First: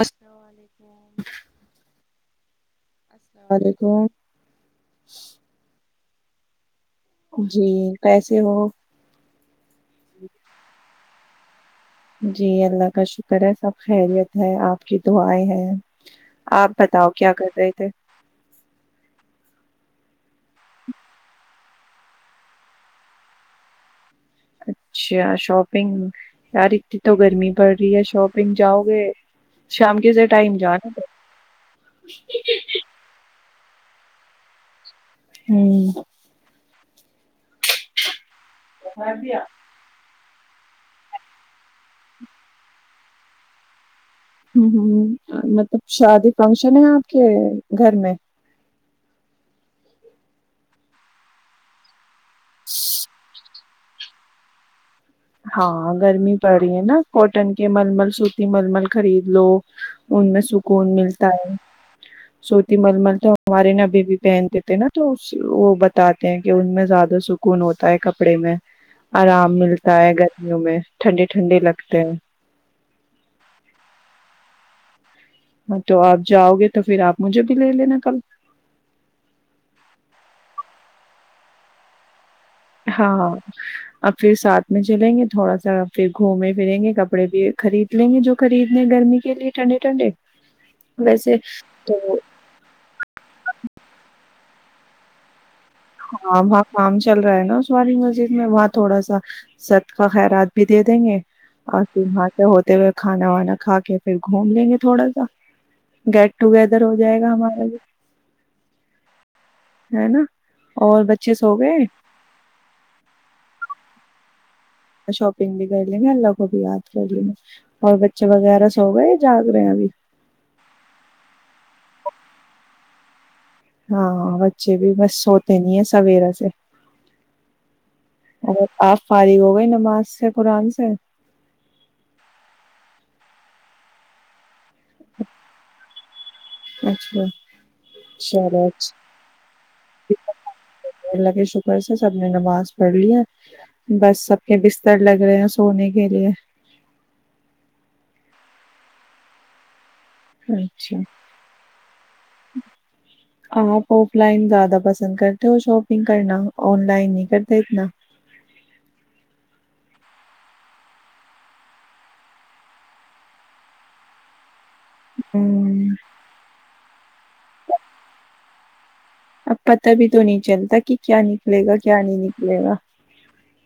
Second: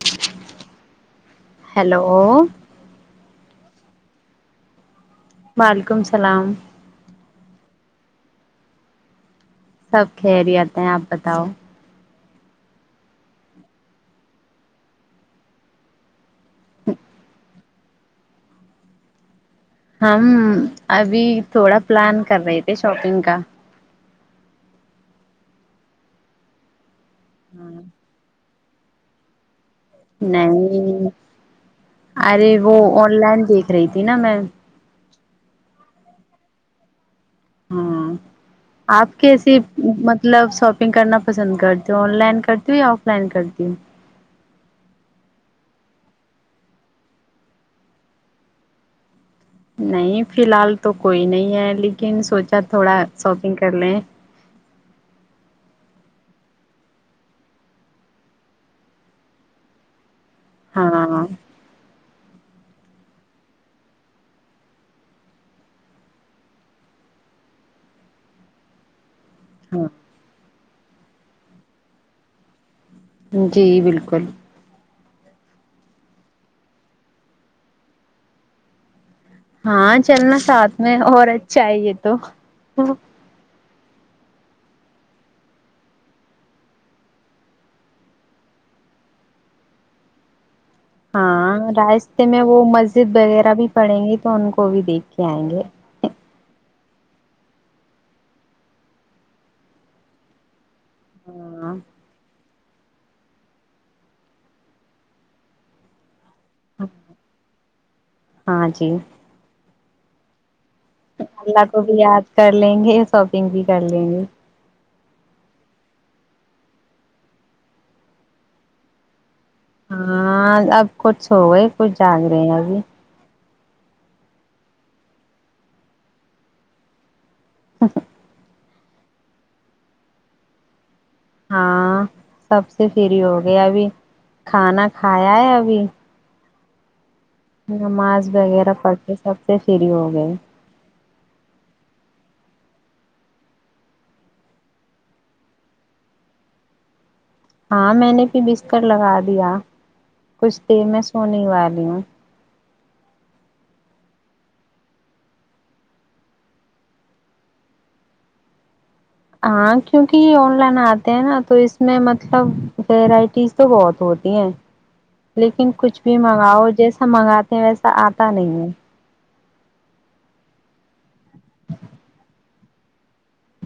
السلام علیکم ہیلو السلام علیکم مالک و علیکم السلام جی کیسے ہو سب خرییات ہیں آپ بتاؤ جی اللہ کا شکر ہے سب خیریت ہے آپ کی دعیں ہے آپ بتاؤ کیا کر رہے تو ہم ابھی تھوڑا پلان کر رہے تھے شاپنگ کا اچھا شاپنگ یاری تو گرمی پڑ رہی ہے شوپ پگ جاؤ گے شام کے سے ٹائم جانا پڑے۔ نہیں ارے وہ آن لائن دیک رہی تھی نا میں ہوں ہاں آپ کیسے مط مطلب شاپنگ کرنا پسند کرتی ہوں آن لائن کرتی ہوں یا آف لائن کرتی ہوں ہ ہ مطلب شادی فنکشن ہے آپ کے گھر میں نہیں فی الحال تو کوئی نہیں ہے لن ن سوچا تھوڑا شاپنگ کرنے ہاں گرمی پڑ رہی ہے نا کوٹن کے ململ سوتی ململ خرید لو ان میں ہاں سکون ملتا ہے سوتی مللمل تو ہمارے نا ابھی بھی پہنتے تھے نا تو وہ بتاتے ہیں کہ ان میں زیادہ سکون ہوتا ہے کپڑے میں آرام ہاں س گ وں میں ٹھنڈی ٹھنڈی لگتے ہیں جی بالکل تو آپ جاؤ گے تو پھر آپ مجھے بھی لے لینا کل ہاں چلنا ساتھ میں اور اچھا ہے یہ تو ہاںاں اب پھر ساتھ میں چلیں گے تھوڑا سا پھر گھومیں پھریں گے کپڑے بھی خرید لیں گے جو خریدنے گرمی کے لیے ٹھنڈے ٹھنڈے ویسے ہاں تو راستے میں وہ مسجد وغیرہ بھی پڑیں گی تو ان کو کو بھی دیکھ کے آئیں گے ہاں وہاں کام چل رہا ہے نا اس والاری مسجد میں وہاں تھوڑا سا سط کا خیرات بھی دے دیں گے ہاں اور تار سے ہو ہو کھانا وانا کھا کے پھر گھوم لیں گے تھوڑا سا گ ٹوگیدر ہو جائے گا ہمارا یہ ہاں جی ہے نا اور بچے سو اللہ گئے کو بھی یاد کر لیں گے شاپنگ بھی چلے گ شاپنگ بھی کر لیں گے اللہ کو بھی یاد کر لیں گے اور بچے وغیرہ سو گئے جاگ رہے ہیں ابھی ہاں اب کچھ ہو گئے کچ جانگ رہے ہیںب ہاں بچے بھی بس سوتے نہیں ہیں سویرا سے ا س آپ فارغ ہو گئے نماز سے قرآن سے ہاں سب سے فری ہو گیا ابھی کھانا کھایا ہے ابھی اچھا نماز چلو وغیرہ پڑ اچھا، کے سب سے فری ہو گئے اللہ کے شکر سے سب نے نماز پڑھ لی ہے بس سب کے بستر لگ رہے ہیں سونے کے لیے ہاں میں نے پھر بسکر لگا دیا کچھ دیر اچھا میں سونے والی ہوں آپ آف لائن زیادہ پسند کرتے ہو شاپنگ کرنا آن لائن نہیں کرتے اتنا ہاں کیونکہ یہ آن لائن آتے ہیں نا تو اس میں مطلب ویرائٹیز تو بہت ہوتی ہیں لیکن ہوں، کچھ بھی منگاؤ جیسا منگاتے ہیں ویسا آتا نہیں ہے پت بھی تو نہیں چلتا کہ کیا نکلے گا کیا نہیں نکلے گا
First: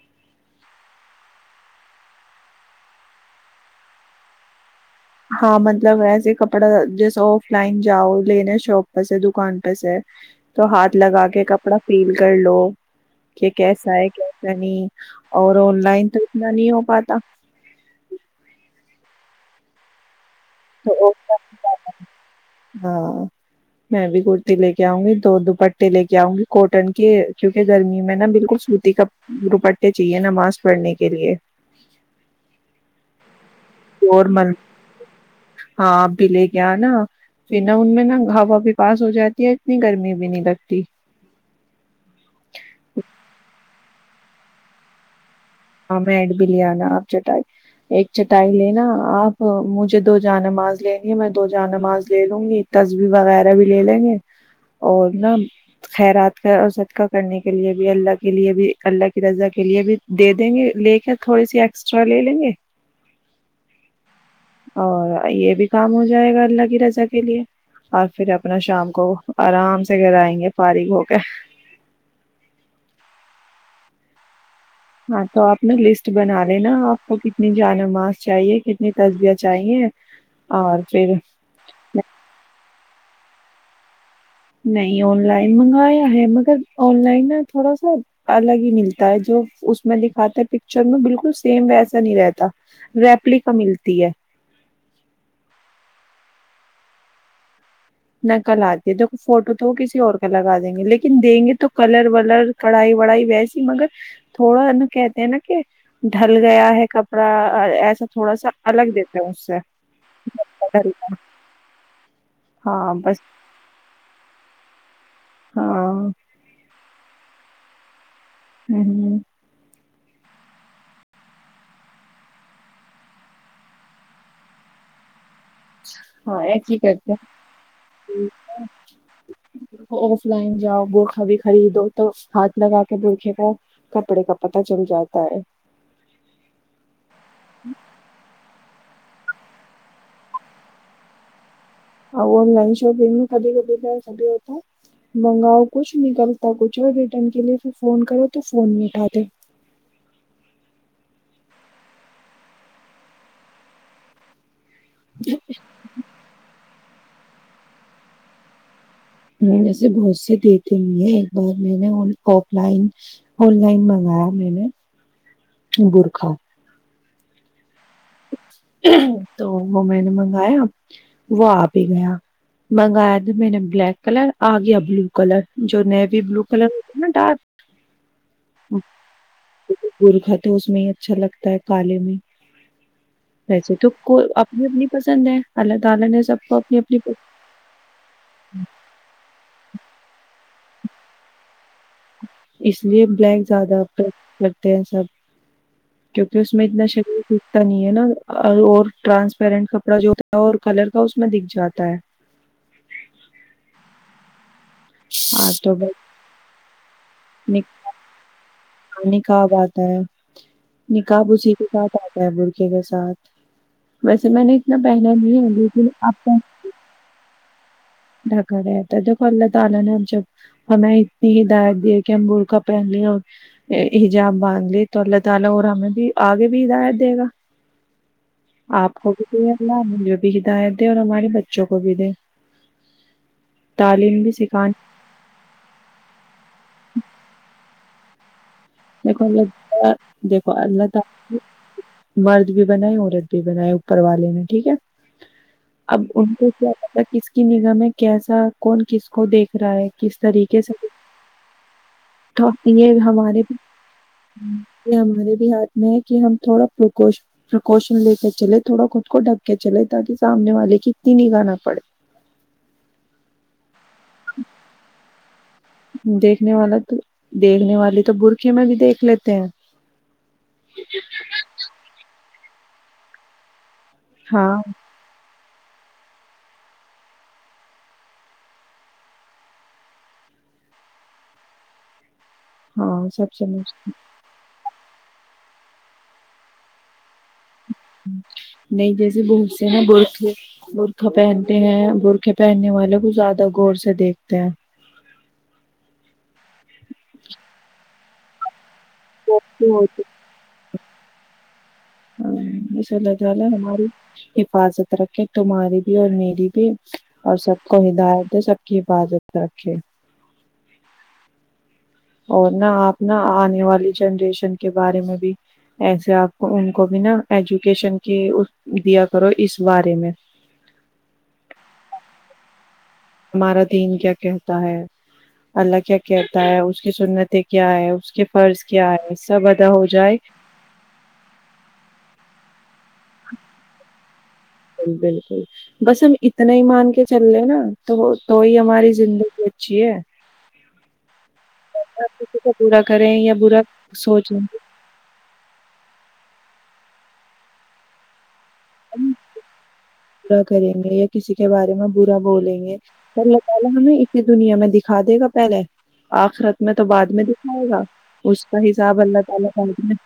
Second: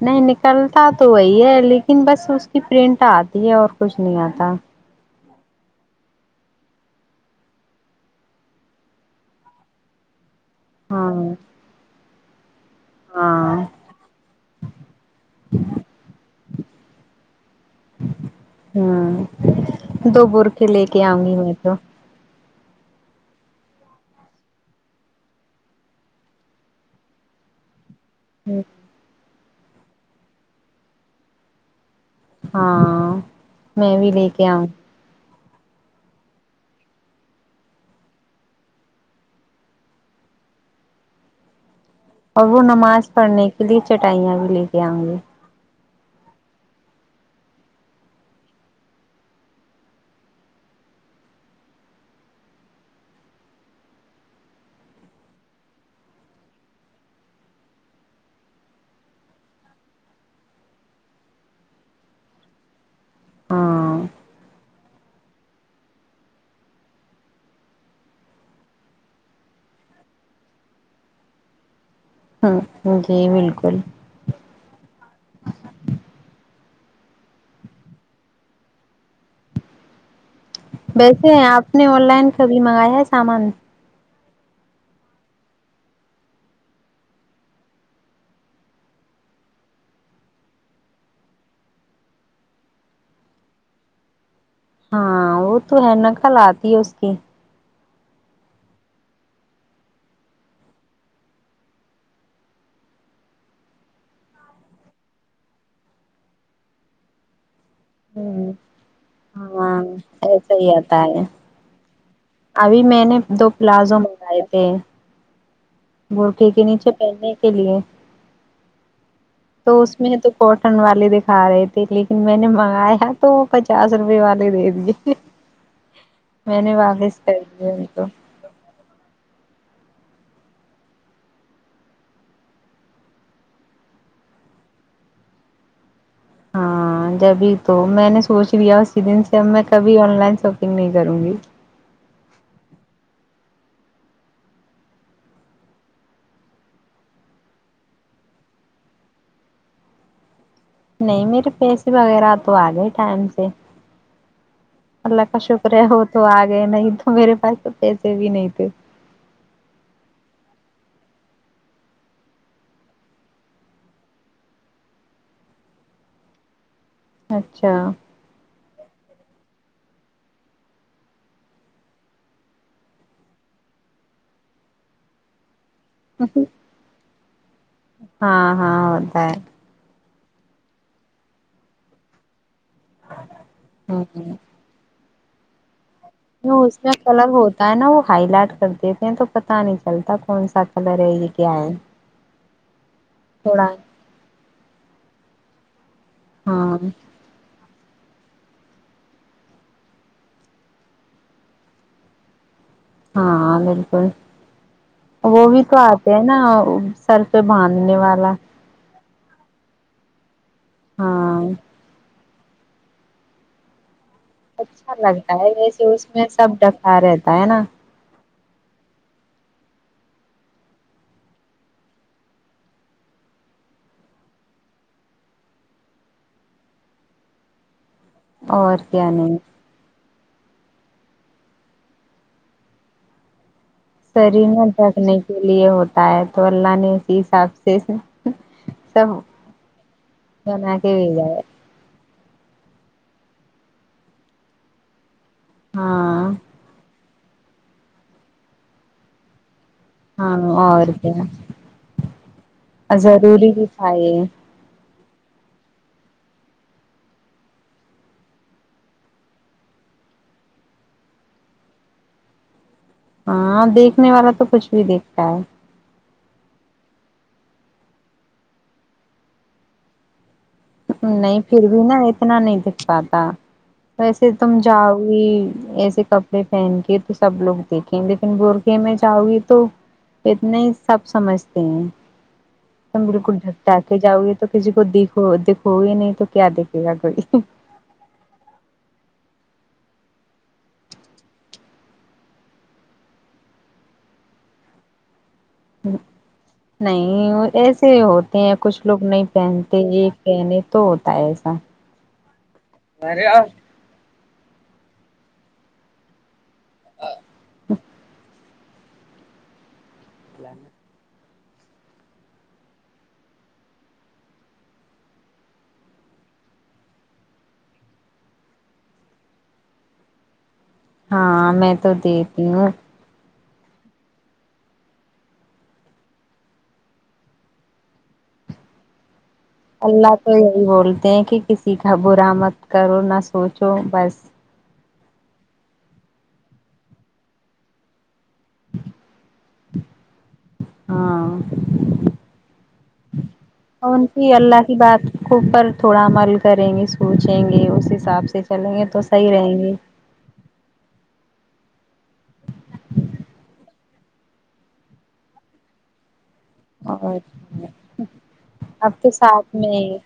نہیں نکلتا تو وہی ہے لیکن بس اس کی پرنٹ آتی ہے اور کچھ نہیں آتا ہاں مطلب ایسے کپڑا جیسا آف لائن جاؤ لینے شاپ پہ سے دکان پہ سے تو ہاتھ ہاں لگا کے کپڑا پیل ک لو کہ ہاں کیسا ہے کیسا نہیں اور آن لائن تو نا نہیں ہو پاتا ہوں دو بر اے لے کے تو آؤں آف گی میں تو لائن ہاں میں بھی کرتی لے کے آؤں گی دو دوپٹے لے کے آؤں گی کوٹن کے کیونکہ گرمی میں نے بالکل سوتی کپ دپٹے چاہیے ن ماسک پڑھنے کے لیئے ہاں میں بھی اور لے کے مل آؤں ہاں آپ بھی لے گیا نا پھر نا ان میں نا ہوا بھی پاس ہو جاتی ہے اتنی گرمی بھی نہیں لگتی پلی چٹائیا بھی لے کے آؤں گے ہاں میں ایڈ بھی لے آناا آپ چٹائی ایک چٹائی لینا آپ مجھے دو جانماز لینی ہے میں دو جان ماز لے لوں گی تصبیح وغیرہ بھی لے لیں گے اور نا خیرات کا اور صدقہ کرنے کے لے بھی اللہ کے لیے بھی اللہ کی رضا کے لیے بھی دے دیں گے لے کے تھوڑی سی ایکسٹرا لے لیں گے ہاں اور یہ بھی کام ہو جائے گا اللہ کی رضا کے لیے اور پھر اپنا شام کو آرام سے گرائیں گے فارغ ہو کے ہ جی بالکل ہاں تو آپ نے لسٹ بنا لینا آپ کو کتنی جانماز چاہیے کتنی تصبیہ چاہیے اور پھر بیسے ہیں آپ نے آن لائن کبھی منگایا ہے سامان نہیں آن لائن منگایا ہے مگر آن لائن ن تھوڑا سا الگ ہی ملتا ہے جو اس میں دکھاتا ہے پکچر میں بالکل سیم وسا نہیں رہتا ریپلی کا ملتی ہے ہاں وہ تو ہے ن کل آتی ہے اس کی نکل آتی ہے دیک فوٹو تو کسی اور کا لگا دیں گے لیکن دیں گے تو کلر ولر کڑھائی وڑائی ویسی مگر تھوڑا نا کہتے ہیں نا کہ ڈھل گیا ہے کپڑا ایسا تھوڑا سا ہوں الگ دیتا سے ہاں ایسا ہی آتا ہے ابھی ہاں میں نے بس دو پلازو منگائے پ ہاں گول کے کے نیچے کہنے کے لیے ہوں ہ تو اس میں تو کاٹن والے دکھا رہے تھے لیکن میں نے منگایا تو وہ پچاس روپے والے دےے جت ہاں میں ایسے نے ہی کرتے واگس کر دے ان تو ہیں آف لائن جاؤ برخہ بھی خریدو تو ہاتھ لگا کے برخے کو کپڑے کا پتہ چل جاتا ہے ہاں جبھی تو میں نے سوچ لیا ک دن سے اب میں کبھی آن لائن شاپنگ نہیں کروں گی ا آن لائن شاپنگ میں کبھی کبھی کبھی ہوتا منگاؤ کچھ نکلتا کچھ اور ریٹرن کے لیے پھر فون کرو تو فون نہیں اٹھاتے نہیں میرے پیسے وغیرہ تو آ گئے ٹائم سے اللہ کا شکریہ ہو تو آگے ن میرری پس پیسے بھی نہیں تھ ویسے بہت سے دیتے نہیں ہیں ایک بار میں نے آف لائن آن لائن منگایا میں نے برکھا اچھا تو وہ میں نے منگایا وہ آ بھی ہی گیا منگایا تو میں نے بلیک کلر آ گیا بلو کلر جو نیوی بلو کلر ہوتے نا ہاں ڈارک ہاں ہوتا ہے برکھا تو اس میں ہی اچھا لگتا ہے کالے میں ویسے تو کو ہ اپنی اپنی پسند ہے حالگ اس میں کلر ہوتا ہے نا وہ ہائی لائٹ کر دیتے ہیں تو پتا نہیں چلتا کون سا س کلری کیا ہے اس لیے بلیک تھوڑا زیادہریفر کرتے ہیں سب کیونکہ اس میں ہاں اتنا شریر سیکھتا نہیں ہے نا اور ٹرانسپیرنٹ کپڑا جو ہوتا ہے اور کلر کا اس میں دکھ جاتا ہے ہاں بالکل وہ ہاں بھی تو بس آتے ہیں نا سر پہ باندھنے والا ہم نے کہ بات ہے نکاحب ہاں اسی کے ساتھ آ برکے کے ساتھ ویسے میں نے اتنا اچھا پہنا لگتا نہیں ہے ویسے لیکن اس اب میں پہن- سب ڈکا رہتا ہے نا [inaudible] آپ کو کنی بھی اور کیا نہیں ہدایت دیں اور ہمارے بچوں کو بھی دے تعلیم بھی سری میں سکھانے رکھنے کے لیے ہوتا ہے تو اللہ نے اسی حساب سے [inaudible] سب بنا کے بھیجا ہے مرد بھی بنائے عورت بھی بنائے اوپر والے نے ٹھیک ہے اب ان ہاں کو کیا تھا کی نگمیں کیسا کون کس کو دیکھ رہا ہے کس ہاں طریقے سے اور کیا تو یہ ہمارے آ [unintelligible] یہ ہمارے بھی ہاتھ میں ہے کہ ہم تھوڑا پرکوش پرکوشن لے کے چلے تھوڑا خود کو ڈھک کے چلے تاکہ سامنے والے کی اتنی نہیں گانا پڑے ہاں دیک دیکھنے والا تو کچھ بھی دیکھتا ہے دیکھنے والا تو دیکھنے والی تو برکے میں بھی دیکھ لیتے ہیں نہیں پھر بھی نا اتنا نہیں دکھ پاتا ویسے ہاں تم جاؤ گی ایسے کپڑے پہن کے تو سب لوگ دیکھیں لیکن بورکے میں جاؤ گی تو اتنا ہی سب سمجھتے ہیں تم ہاں سب بالکل ڈھکٹا سمجھتے کے جاؤ گے تو کسی کو دیکھ وہ دیک [unintelligible] ہو ہی نہیں تو کیا دیکھے گا کوئی نہیں جیسے بہت ا برے برخے پہنتے ہیں برخے پہننے والے کو زیادہ غور سے دیکھتے ہیں نہیں وہ ایسے ہوتے ہیں کچھ لوگ نہیں پہنتے یہ پہنے تو ہوتا ہے ایسا بس اللہ تا لا ہے ہماری حفاظت رکھے تمہاری بھی اور میری بھی بھی اور سب کو ہدایت سب حفاظت رکھے اللہ [unintelligible] اور نہا آپ نا آنے والی جنریشن کے بارے میں بھی ایسے آپ کو ان کو بھی نا ایجوکیشن کی دیا کرو اس بارے میں ہاں میں تو دیکتی ہوں ہمارا دین کیا کہتا ہے اللہ کیا کہتا ہے اس کی سنتیں کیا ہے اس کے فرض کیا ہے سب ادا ہو اللہ جائے تو یہی بولتے ہیں کہ کسی کا برا مت کرو نہ سوچو بس بالکل بالکل، بس ہم اتنا ہی مان کے چل رہے نا تو تو ہی ہماری زندگی اچھی ہے ہاں کسی کو پورا کریں یا با اور ان کی سوچ ل اللہ کی بات کو پر تھوڑا عمل کریں گے سوچیں گے اس حساب سے چلیں گے تو صحیح رہیں گے بورا کریں گے یا کسی کے بارے میں برا بولیں گے اللہ تعالی ہمیں اسی دنیا میں دکھا دے گا پہلے آخرت میں تو بعد اور میں دکھائے گا اس کا حساب اب تو اللہ تعالی ساتھ بعد میں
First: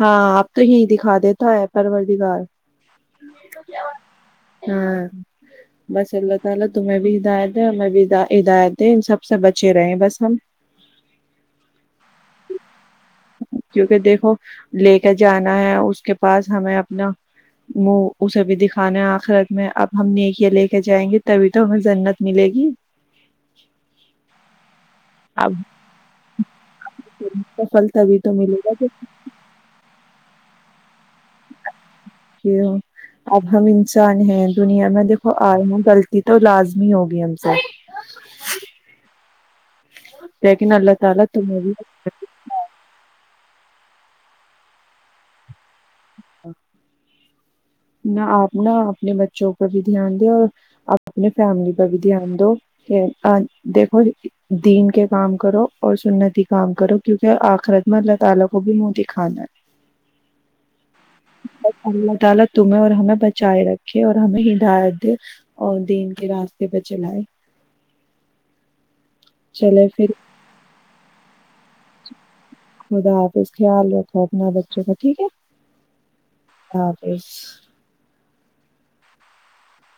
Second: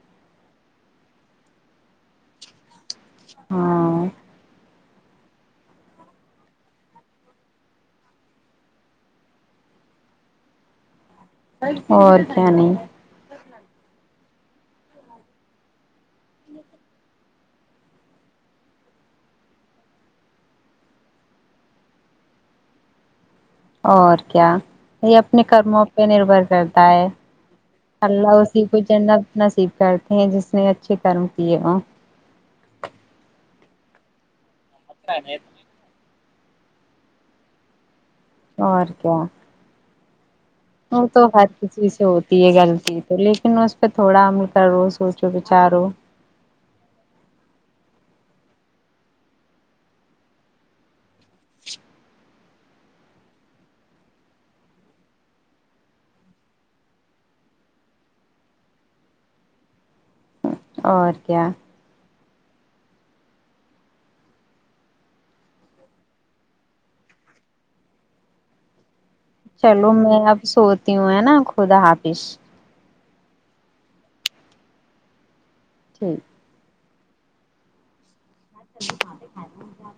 ہاں آپ تو ہی دکھا دیتا ہے پرور دیگار م تو کیا ہاں [unintelligible] ہاں بس اللہ تعالی تمہیں بھی ہدایت ہے ہمیں بھی ہدایت ہے ان سب سے بچے رہے بس ہم اور کیا نہیں کیونکہ دیکھو لے کے جانا ہے اس کے پاس ہمیں اپنا منہ اسے بھی دکھانا ہے خرت میں اب ہم نیک یا لے کے جائیں گے تبھی تو ہمیں جنت ملے گی اور کیا یہ اپنے اب کرموں پہ نربھر کرتا ہے کا پھل تبھی تو اللہ ملے اسی کو گا جنانا سھ کرتے ہیں جس نے اچھے کرم کیے ہوں ج ابام نان ہے دنیا میں دیکو آئے ہوں غلط تو لازمی ہوگی ہم سے اور کیا [inaudible] وہ تو تعالی ہر تمہیں بھی کسی سے ہوتی ہے غلطی تو لیکن اس پہ تھوڑا امل کا روس ہو چک چارو نہ آپ ن اپنے بچوں پر بھی دھیان دیں اور آپ اپنے فیملی پر بھی دھیان دو کہ دیکھو دین کے کام کرو اور سنتی کام کرو کیونکہ آخرت میں اللہ تعالی کو بھی منہتی کھانا ہے اور کیا الا تمہیں اور ہمیں بچائے رکھے اور ہمیں ہدایت دے اور دین کے راستے پہ چلائے چلے چلو پھر میں اب سوتی ہوں ہے نا خدا حافظ خدا حافظ خیال رکھو اپنا بچوں کا ٹھیک ہے ٹھیک تپ ے ک